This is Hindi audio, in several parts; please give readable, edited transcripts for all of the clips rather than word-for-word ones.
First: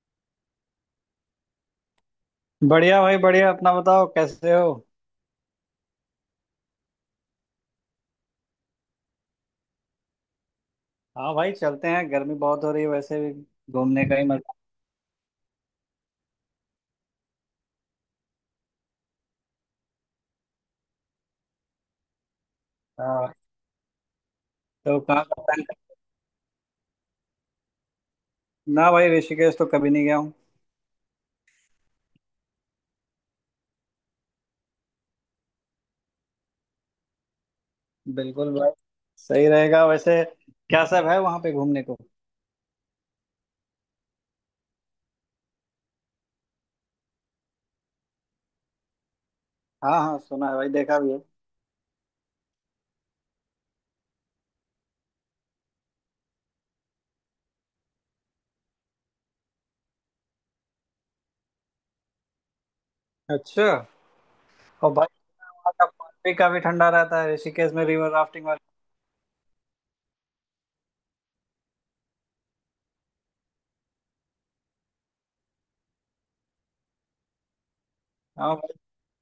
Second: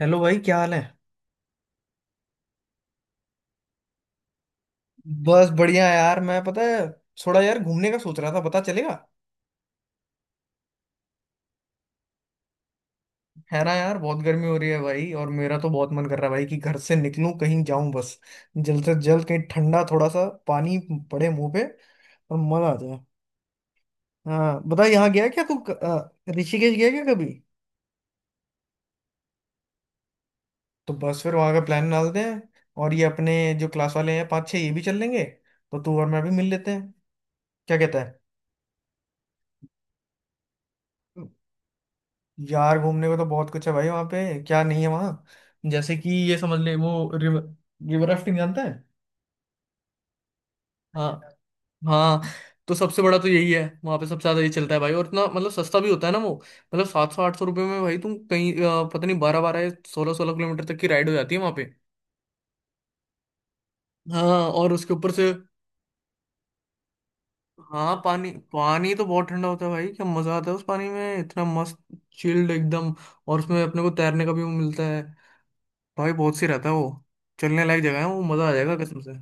हेलो भाई, क्या हाल है। बढ़िया भाई बढ़िया। अपना बताओ, कैसे हो। बस बढ़िया यार, मैं पता है। थोड़ा यार घूमने का सोच रहा था, पता चलेगा। हाँ भाई, चलते हैं। गर्मी बहुत हो रही है वैसे भी। है ना यार, घूमने का बहुत ही गर्मी मजा। हो रही है भाई, और मेरा तो बहुत मन कर रहा है भाई कि घर से निकलूं कहीं जाऊं बस। जल्द से जल्द कहीं ठंडा थोड़ा सा पानी पड़े मुंह पे और मजा आ जाए। हाँ। हाँ बता, तो यहाँ कहाँ गया का क्या तू plan कर- ऋषिकेश गया क्या कभी। ना भाई, ऋषिकेश तो कभी नहीं गया हूँ। तो बस फिर वहां का प्लान डालते हैं। और ये अपने जो क्लास वाले हैं पाँच छः, ये भी चल लेंगे, तो तू और मैं भी मिल लेते हैं। क्या कहता। बिल्कुल भाई। सही रहेगा वैसे। क्या सब है है वहाँ पे घूमने को। यार, घूमने को तो बहुत कुछ है भाई वहाँ पे। क्या नहीं है वहाँ। जैसे कि ये समझ ले वो रिवर रिवर राफ्टिंग जानता है। हाँ हाँ, सुना है भाई, देखा भी है। हाँ हाँ। तो सबसे बड़ा तो यही है वहाँ पे, सबसे ज्यादा ये चलता है भाई। और इतना मतलब सस्ता भी होता है ना वो। मतलब 700-800 रुपये में भाई तुम कहीं पता नहीं 12-12 16-16 किलोमीटर तक की राइड हो जाती है वहाँ पे। अच्छा। हाँ, और और उसके भाई, ऊपर से। वहाँ का पानी भी काफी ठंडा रहता है ऋषिकेश में, हाँ, रिवर पानी राफ्टिंग वाला। पानी तो बहुत ठंडा होता है भाई, क्या मजा आता है उस पानी में, इतना मस्त चिल्ड एकदम। और उसमें अपने को तैरने का भी वो मिलता है भाई, बहुत सी रहता है वो। चलने लायक जगह है वो, मजा आ हाँ जाएगा भाई। कसम से।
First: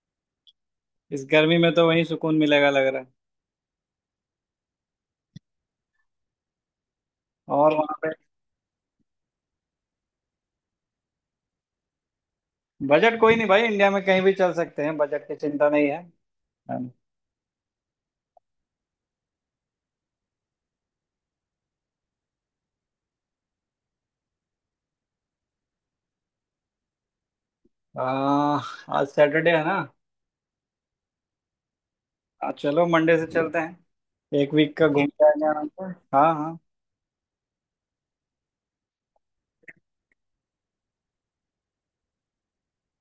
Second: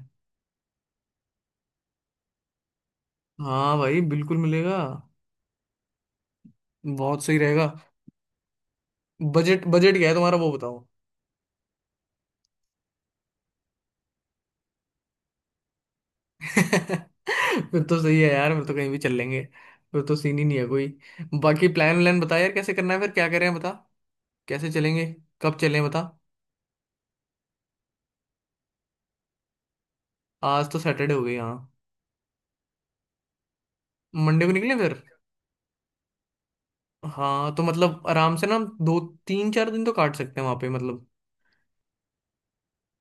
इस गर्मी में तो वहीं सुकून मिलेगा लग रहा है। हाँ भाई बिल्कुल मिलेगा, बहुत सही रहेगा। और वहाँ पे बजट बजट क्या है तुम्हारा, वो बताओ। बजट कोई नहीं भाई, इंडिया में कहीं भी चल सकते हैं, बजट की चिंता नहीं है। हाँ। फिर तो सही है यार, फिर तो कहीं भी चल लेंगे। फिर तो सीन ही नहीं है कोई। बाकी प्लान व्लान बता यार, कैसे करना है, फिर क्या करें बता। कैसे चलेंगे, कब चलें बता। आ, आज सैटरडे है ना। आज तो सैटरडे हो गई, हाँ। हाँ चलो, मंडे से चलते हैं। मंडे को एक निकले वीक का फिर। घूम ठीक के आएंगे आराम से। हाँ हाँ। हाँ, तो मतलब आराम से ना, हम दो तीन चार दिन तो काट सकते हैं वहां पे मतलब,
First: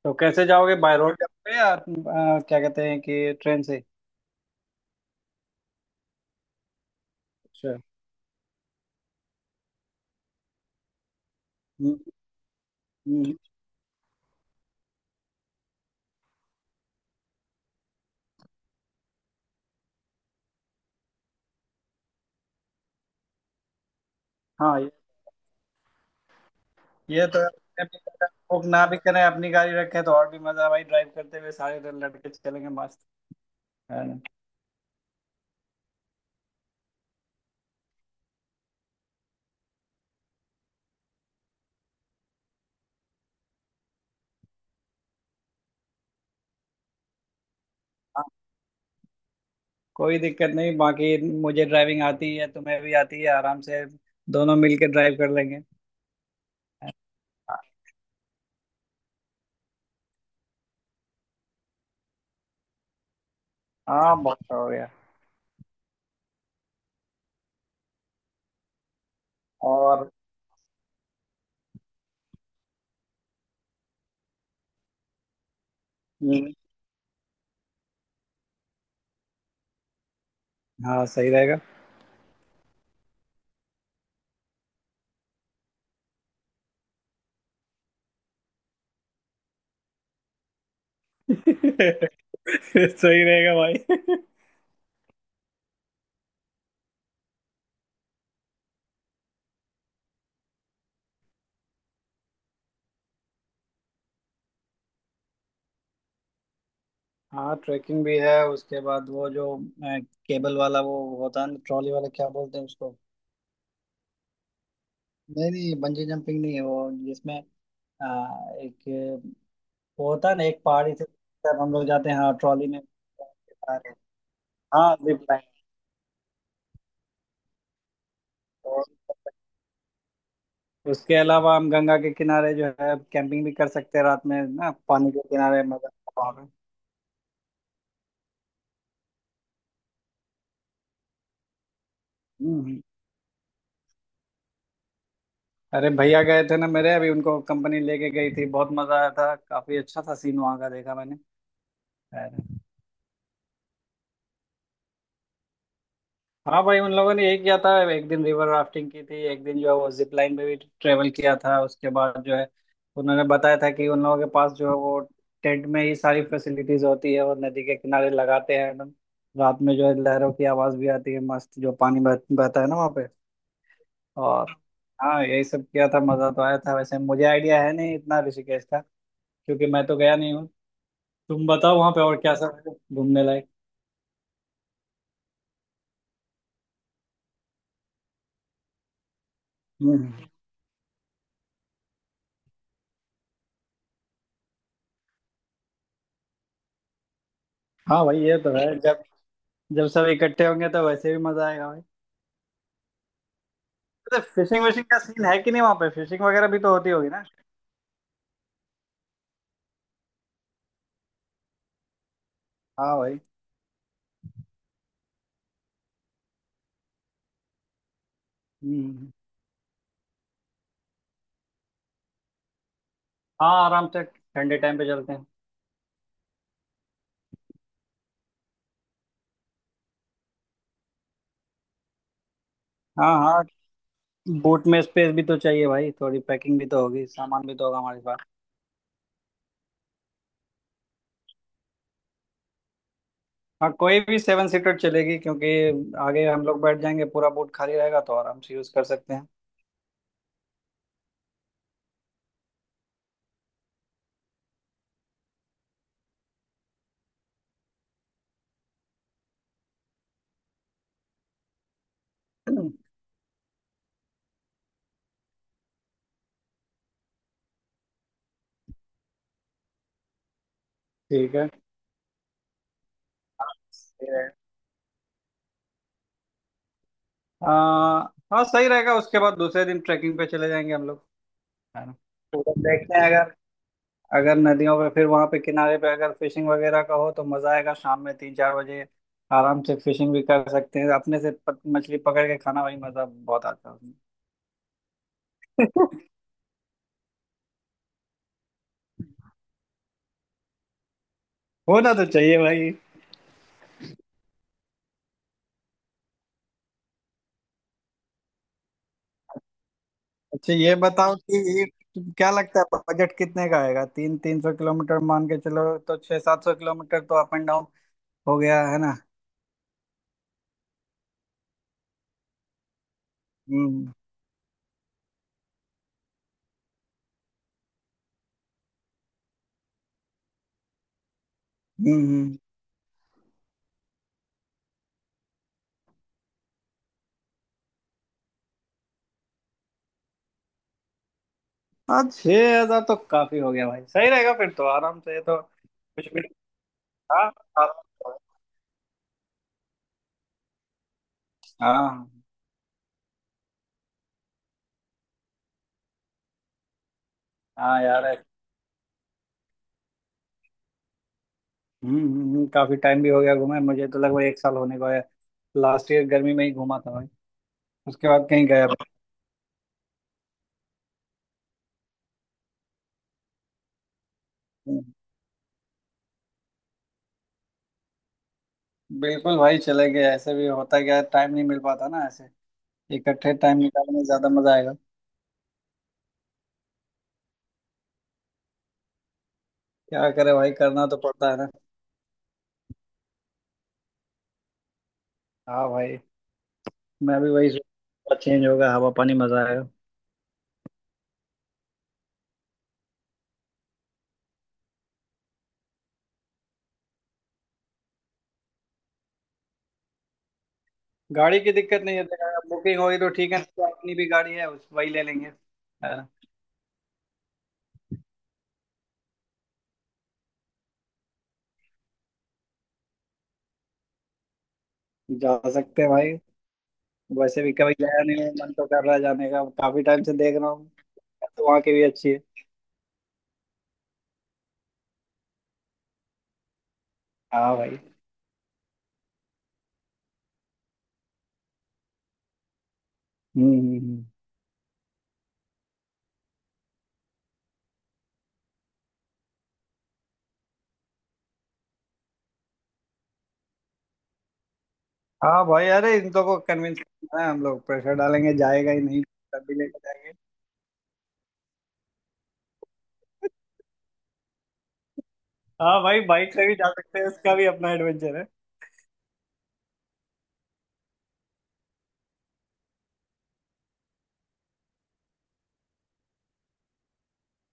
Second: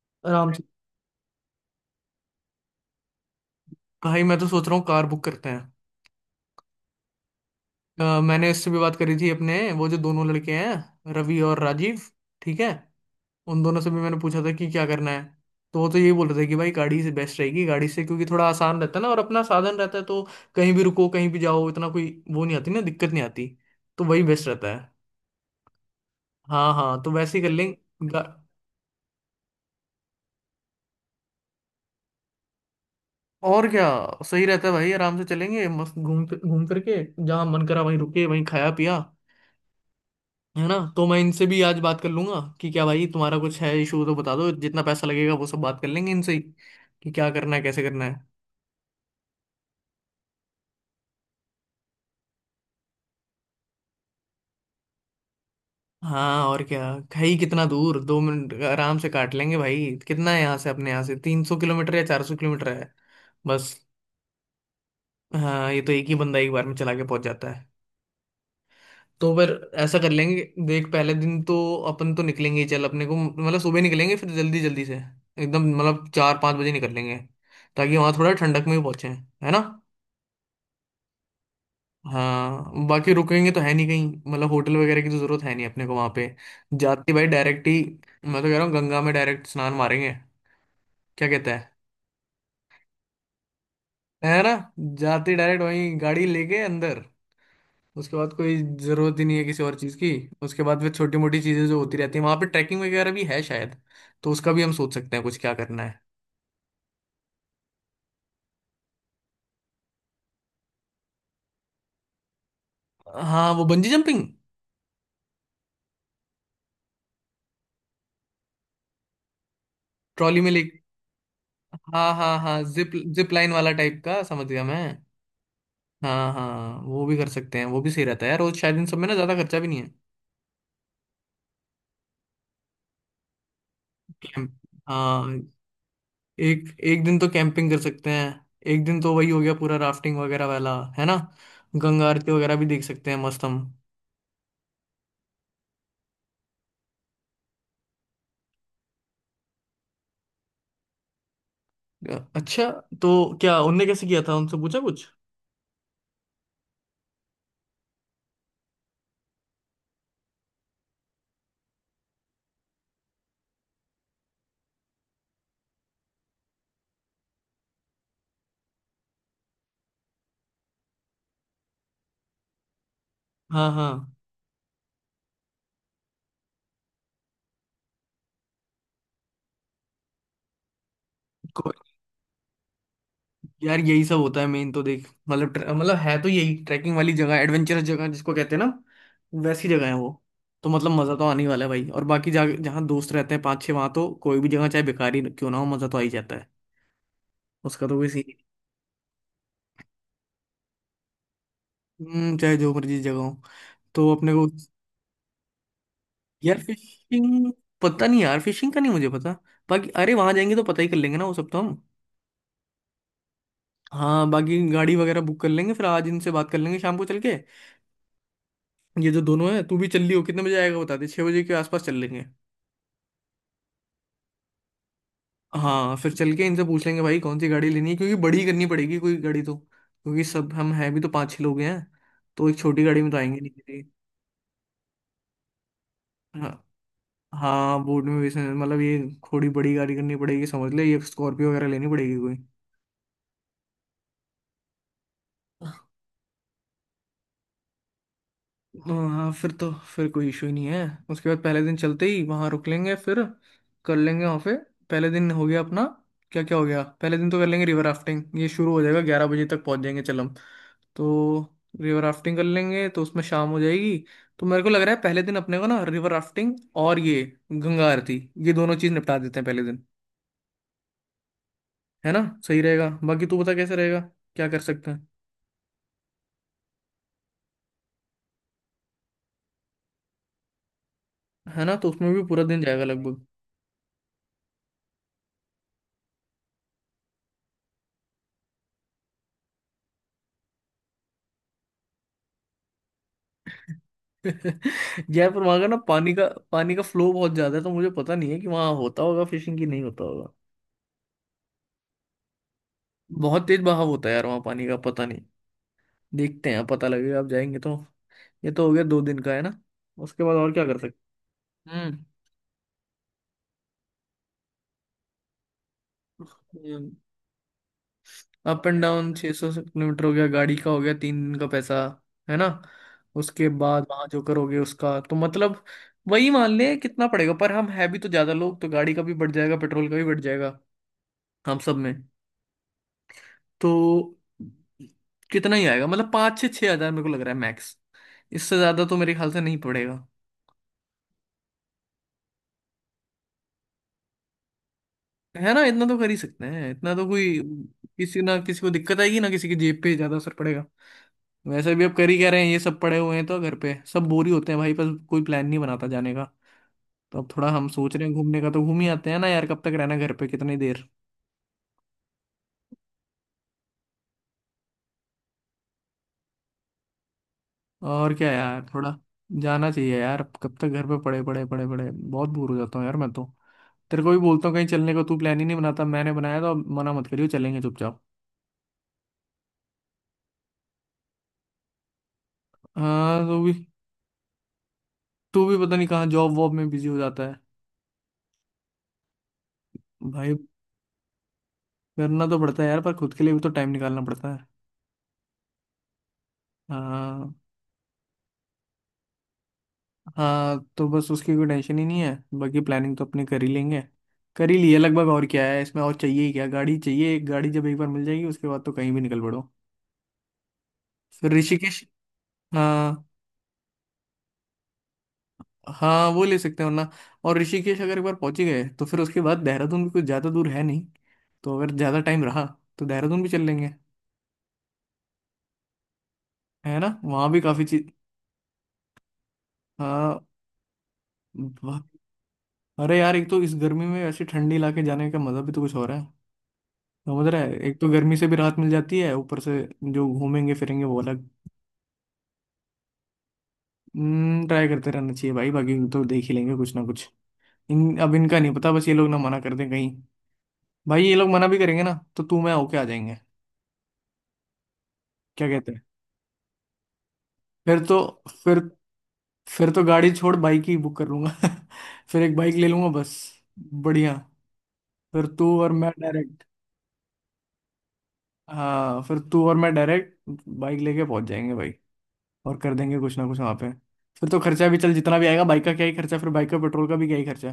तो कैसे आराम से। जाओगे, बाय रोड जाओगे या क्या कहते हैं, कि ट्रेन से। भाई मैं तो सोच रहा हूँ कार बुक करते हैं। अच्छा। मैंने इससे भी बात करी थी अपने, वो जो दोनों लड़के हैं रवि और हम्म। राजीव। ठीक है। हम्म। उन दोनों से भी मैंने पूछा था कि क्या करना है, तो वो तो यही बोल रहे थे कि भाई गाड़ी से बेस्ट रहेगी, गाड़ी से क्योंकि थोड़ा आसान रहता है ना, और अपना साधन रहता है, तो कहीं भी रुको कहीं भी जाओ, इतना कोई वो नहीं आती ना, दिक्कत नहीं आती। तो वही बेस्ट रहता हाँ है। हाँ हाँ, तो ये वैसे तो ही कर लेंगे। गा- बुक ना भी करें, अपनी गाड़ी रखें तो और भी मजा है भाई, ड्राइव करते हुए सारे दिन लड़के चलेंगे मस्त। और क्या। है ना। सही रहता है भाई, आराम से चलेंगे मस्त घूम घूम करके, जहाँ मन करा वहीं रुके वहीं खाया पिया। है ना, तो मैं इनसे भी आज बात कर लूंगा कि क्या भाई, तुम्हारा कुछ है इशू तो बता दो, जितना पैसा लगेगा वो सब बात कर लेंगे इनसे ही, कि क्या करना है कैसे करना है। हाँ, कोई दिक्कत नहीं, बाकी मुझे ड्राइविंग आती है, तुम्हें भी आती है, आराम से दोनों मिलके ड्राइव कर लेंगे। हाँ, और क्या। खाई कितना दूर, 2 मिनट आराम से काट लेंगे भाई। कितना है यहाँ से, अपने यहाँ से 300 किलोमीटर या 400 किलोमीटर है बस। हाँ बहुत हो गया। हाँ, ये तो एक ही बंदा एक बार में चला के पहुंच जाता है। तो फिर ऐसा कर और। लेंगे, देख पहले दिन तो अपन तो निकलेंगे ही, चल अपने को मतलब सुबह निकलेंगे फिर जल्दी जल्दी से, एकदम मतलब चार हम्म। पाँच बजे निकल लेंगे, ताकि वहां थोड़ा ठंडक में भी पहुंचे है ना। हाँ सही रहेगा। हाँ बाकी रुकेंगे तो है नहीं कहीं, मतलब होटल वगैरह की तो जरूरत है नहीं अपने को वहां पे, जाते भाई डायरेक्ट ही। मैं तो कह रहा हूँ गंगा में डायरेक्ट स्नान मारेंगे, क्या कहता है। सही रहेगा भाई। है ना। जाते डायरेक्ट वहीं गाड़ी लेके अंदर। उसके बाद कोई जरूरत ही नहीं है किसी और चीज की। उसके बाद फिर छोटी मोटी चीजें जो होती रहती है वहां पे, ट्रैकिंग वगैरह भी है शायद, तो उसका भी हम सोच सकते हैं कुछ क्या करना है। हाँ ट्रैकिंग भी है। उसके बाद वो जो केबल वाला वो होता है ना, ट्रॉली वाला, क्या बोलते हैं उसको। हाँ वो बंजी जंपिंग। नहीं नहीं, बंजी जंपिंग नहीं है, वो जिसमें एक वो होता है ट्रॉली ना, में एक ले। पहाड़ी से तब हम लोग जाते हाँ हैं, हाँ हाँ हाँ, ट्रॉली में। जिप जिप लाइन वाला सारे। टाइप का, समझ गया मैं। हाँ, जिप हाँ हाँ, वो भी कर सकते हैं, वो भी सही रहता है यार, और शायद इन सब में ना ज्यादा लाइन। खर्चा भी नहीं है। उसके अलावा हम गंगा के किनारे जो है कैंपिंग भी कर सकते हैं रात में कैंप। ना, पानी के हाँ, किनारे मजा आता है। एक एक दिन तो कैंपिंग कर सकते हैं। एक दिन तो वही हो गया पूरा राफ्टिंग वगैरह वाला, है ना। गंगा आरती वगैरह भी हम्म। देख सकते हैं मस्त हम। अरे भैया गए थे ना मेरे, अभी उनको कंपनी लेके गई थी, बहुत मजा आया था, काफी अच्छा था, सीन वहाँ का देखा मैंने। अरे। अच्छा, तो क्या उनने कैसे किया था, उनसे पूछा कुछ। हाँ भाई, उन लोगों ने यही किया था, एक दिन रिवर राफ्टिंग की थी, एक दिन जो है वो जिप लाइन पे भी ट्रेवल किया था। उसके बाद जो है उन्होंने बताया था कि उन लोगों के पास जो है वो टेंट में ही सारी फैसिलिटीज होती है, वो नदी के किनारे लगाते हैं एकदम। रात में जो है लहरों की आवाज भी आती है मस्त, जो पानी बहता है ना वहाँ पे। हाँ हाँ। और हाँ यही सब किया था, मजा तो आया था, वैसे मुझे आइडिया है नहीं इतना ऋषिकेश का, क्योंकि मैं तो गया नहीं हूँ। तुम बताओ वहाँ पे और क्या सब है घूमने लायक। यार यही सब होता है मेन तो, देख मतलब मतलब है तो यही ट्रैकिंग वाली जगह, एडवेंचरस जगह जिसको कहते हैं ना, वैसी जगह है वो। हम्म। तो मतलब मज़ा तो आने ही वाला है भाई। और बाकी जा जहाँ दोस्त रहते हैं पाँच छः, वहाँ तो कोई भी जगह चाहे बेकार ही क्यों ना हो, मज़ा तो आ ही जाता है, उसका तो हाँ कोई भाई सीन ही ये तो है, जब जब सब इकट्ठे होंगे तो वैसे भी मजा आएगा भाई। नहीं। चाहे जो मर्जी जगह हो तो तो अपने को। फिशिंग विशिंग का सीन है कि नहीं वहाँ पे, फिशिंग वगैरह यार भी तो होती होगी ना। फिशिंग, पता नहीं यार फिशिंग का नहीं मुझे पता। बाकी अरे वहाँ जाएंगे तो पता ही कर लेंगे ना वो सब तो हम। हाँ भाई। हाँ, बाकी गाड़ी वगैरह बुक कर लेंगे फिर, आज इनसे बात कर लेंगे शाम को चल के, ये हम्म। जो दोनों है, तू भी चल लियो, कितने बजे आएगा बता दे, 6 बजे के आसपास चल लेंगे। हाँ, आराम से ठंडे टाइम पे चलते हैं। हाँ, फिर चल के इनसे पूछ लेंगे भाई कौन सी गाड़ी लेनी है, क्योंकि बड़ी करनी पड़ेगी कोई गाड़ी तो, क्योंकि सब हम हैं भी तो 5-6 लोग हैं, तो एक छोटी गाड़ी में तो हाँ आएंगे हाँ। नहीं किसी। बोट में स्पेस भी तो चाहिए भाई, थोड़ी हाँ पैकिंग भी तो होगी, सामान भी तो होगा हाँ, हमारे बोर्ड पास। में भी मतलब ये थोड़ी बड़ी गाड़ी करनी पड़ेगी, समझ ले ये स्कॉर्पियो वगैरह लेनी पड़ेगी कोई। हाँ, कोई भी 7 सीटर चलेगी, क्योंकि आगे हम लोग बैठ जाएंगे, पूरा बोट खाली रहेगा तो आराम से यूज कर हाँ सकते हैं। हाँ, फिर तो फिर कोई इशू ही नहीं है। उसके बाद पहले दिन चलते ही वहां रुक लेंगे फिर, कर लेंगे वहां पे। पहले दिन हो गया अपना, क्या क्या हो गया पहले दिन तो, कर लेंगे रिवर राफ्टिंग, ये शुरू हो जाएगा, 11 बजे तक पहुंच जाएंगे चल हम, तो रिवर राफ्टिंग कर लेंगे तो उसमें शाम हो जाएगी। तो मेरे को लग रहा है पहले दिन अपने को ना रिवर राफ्टिंग और ये गंगा आरती, ये दोनों चीज निपटा देते हैं पहले दिन। ठीक है ना, सही रहेगा, बाकी तू बता कैसे रहेगा, है। क्या कर सकते हैं। हाँ हाँ, सही रहेगा। उसके बाद दूसरे दिन ट्रैकिंग पे चले जाएंगे हम लोग। है ना, है तो ना। उसमें भी तो पूरा उधर दिन जाएगा देखते हैं, लगभग। अगर अगर नदियों पे फिर वहाँ पे किनारे पे अगर फिशिंग वगैरह का हो तो मजा आएगा। शाम में 3-4 बजे आराम से फिशिंग भी कर सकते हैं, अपने से मछली पकड़ के खाना भाई, मजा बहुत आता है उसमें। जयपुर वहां का ना पानी का, पानी का फ्लो बहुत ज्यादा है तो मुझे पता नहीं है कि वहां होता होगा फिशिंग की नहीं होता होगा। होना तो चाहिए भाई। बहुत तेज बहाव होता है यार वहां पानी का, पता नहीं, देखते हैं पता लगेगा आप जाएंगे तो। ये तो हो गया 2 दिन का, है ना। उसके बाद और अच्छा क्या ये कर बताओ सकते। कि ये हम्म। क्या लगता है बजट कितने का आएगा। 300-300 किलोमीटर मान के चलो, तो 600-700 किलोमीटर तो अप एंड डाउन हो गया अप है एंड ना। डाउन 600 किलोमीटर हो गया, गाड़ी का हो गया 3 दिन का पैसा, है ना। उसके बाद हम्म वहां जो करोगे उसका तो मतलब वही मान ले कितना पड़ेगा, पर हम है भी तो ज्यादा लोग, तो गाड़ी का भी बढ़ जाएगा पेट्रोल का भी बढ़ जाएगा हम सब में। हम्म। हम्म। तो कितना ही आएगा, मतलब 5-6 हजार मेरे को लग रहा है मैक्स, इससे ज्यादा तो मेरे ख्याल से नहीं पड़ेगा। हाँ, 6,000 तो काफी हो गया भाई, सही रहेगा फिर तो, आराम से, ये तो है ना, इतना तो कुछ कर ही भी। सकते हैं, इतना तो हाँ कोई हाँ। किसी ना किसी को दिक्कत आएगी ना, किसी की जेब पे ज्यादा असर पड़ेगा। वैसे भी अब कर हाँ। ही कह रहे हैं, ये सब पड़े हुए हैं तो घर पे सब बोर ही होते हैं भाई, पर कोई प्लान नहीं बनाता जाने का। तो अब थोड़ा हम हाँ सोच रहे हैं यार। घूमने का, तो घूम ही आते हैं ना यार, कब तक रहना घर पे कितनी देर। काफी टाइम भी हो गया घूमे, मुझे तो लगभग एक साल होने को है, लास्ट ईयर गर्मी में ही घूमा था भाई, उसके और बाद क्या कहीं यार, गया भी थोड़ा जाना चाहिए यार, अब कब तक घर पे पड़े पड़े पड़े पड़े, बहुत बोर हो जाता हूँ यार मैं तो। तेरे को भी बोलता हूँ कहीं नहीं। चलने को, तू प्लान ही नहीं बनाता, मैंने बनाया तो अब मना मत करियो, चलेंगे चुपचाप। बिल्कुल भाई चले गए, ऐसे भी होता क्या है, टाइम नहीं मिल पाता ना ऐसे, हाँ इकट्ठे तू भी, टाइम निकालने में ज्यादा मजा आएगा। तू भी पता नहीं कहाँ जॉब वॉब में बिजी हो जाता है। क्या करे भाई भाई, करना तो पड़ता है ना। करना तो पड़ता है यार, पर खुद के लिए भी तो टाइम निकालना पड़ता है। हाँ भाई। मैं भी हाँ। वही सोच, चेंज होगा हवा पानी, मजा आएगा। हाँ, तो बस उसकी कोई टेंशन ही नहीं है, बाकी प्लानिंग तो अपने कर ही लेंगे, कर ही लिए लगभग और क्या है इसमें, और चाहिए ही क्या, गाड़ी चाहिए, एक गाड़ी जब एक बार मिल जाएगी, उसके बाद तो कहीं भी निकल पड़ो। फिर गाड़ी की दिक्कत ऋषिकेश, नहीं है, अगर बुकिंग होगी हाँ तो ठीक है, नहीं तो अपनी भी गाड़ी है उस वही ले लेंगे। हाँ हाँ। वो ले सकते हैं वरना। और ऋषिकेश अगर एक बार पहुंच ही गए तो फिर उसके बाद देहरादून भी कुछ ज़्यादा दूर है नहीं, तो अगर ज़्यादा टाइम रहा तो देहरादून भी चल लेंगे। जा सकते हैं भाई। है ना, वहाँ भी वैसे भी काफ़ी कभी चीज। गया नहीं हूँ, मन तो कर रहा है जाने का, काफी टाइम से हाँ, देख रहा हूँ, तो वहाँ की भी वाह। अच्छी है। अरे यार, एक तो इस गर्मी में ऐसे ठंडी इलाके जाने का मज़ा भी तो कुछ हो रहा है, समझ रहा है, हाँ एक भाई। तो गर्मी से भी राहत मिल जाती है, ऊपर से जो घूमेंगे फिरेंगे वो अलग। हम्म हम्म, हम्म। ट्राई करते रहना चाहिए भाई, बाकी तो देख ही लेंगे कुछ ना कुछ। इन अब इनका नहीं पता बस, ये लोग ना मना कर दें कहीं, भाई ये लोग मना भी करेंगे ना तो तू मैं होके आ जाएंगे, हाँ क्या भाई, कहते हैं। अरे इन लोगों को कन्विंस करना है, हम लोग फिर प्रेशर तो, डालेंगे, फिर जाएगा ही नहीं, तभी फिर लेके तो गाड़ी जाएंगे। छोड़ बाइक ही बुक कर लूंगा। फिर एक बाइक ले लूंगा बस, बढ़िया, फिर तू और हाँ मैं भाई, बाइक डायरेक्ट। से भी जा सकते हैं, उसका भी अपना एडवेंचर है। हाँ फिर तू और मैं डायरेक्ट बाइक लेके पहुंच जाएंगे भाई, और कर देंगे कुछ ना कुछ वहां पे। फिर तो खर्चा भी चल, जितना भी आएगा, बाइक का क्या ही खर्चा, फिर बाइक का पेट्रोल का भी क्या ही खर्चा,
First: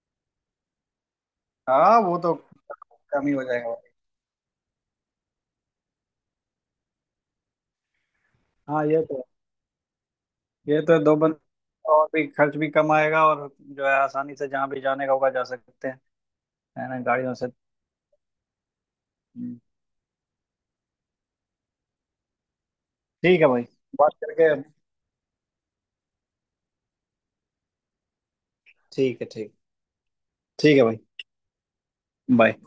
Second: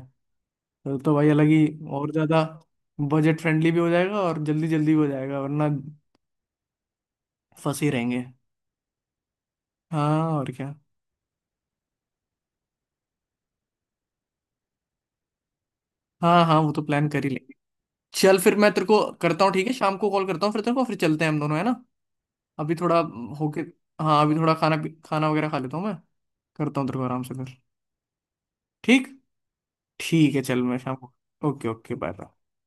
फिर तो भाई अलग ही, हाँ और वो तो ज्यादा कम ही बजट हो जाएगा फ्रेंडली भी भाई। हो जाएगा और जल्दी जल्दी भी हो जाएगा, वरना फंसे ही रहेंगे। हाँ ये तो, हाँ, और क्या। ये तो दो बंदे और, भी खर्च भी कम आएगा, और जो है आसानी से जहाँ भी जाने का होगा जा सकते हैं। हाँ हाँ वो तो है ना प्लान कर ही गाड़ियों से। लेंगे। चल फिर मैं तेरे को करता हूँ, हम्म, ठीक है, शाम को कॉल करता हूँ फिर तेरे को, फिर चलते हैं हम दोनों, है ना, अभी थोड़ा ठीक है होके। भाई, बात हाँ, अभी करके। थोड़ा खाना खाना वगैरह खा लेता हूँ मैं, करता हूँ तेरे को आराम से फिर। ठीक। ठीक है, ठीक। ठीक है चल, ठीक मैं है शाम भाई। को। Okay okay, bye. बाय।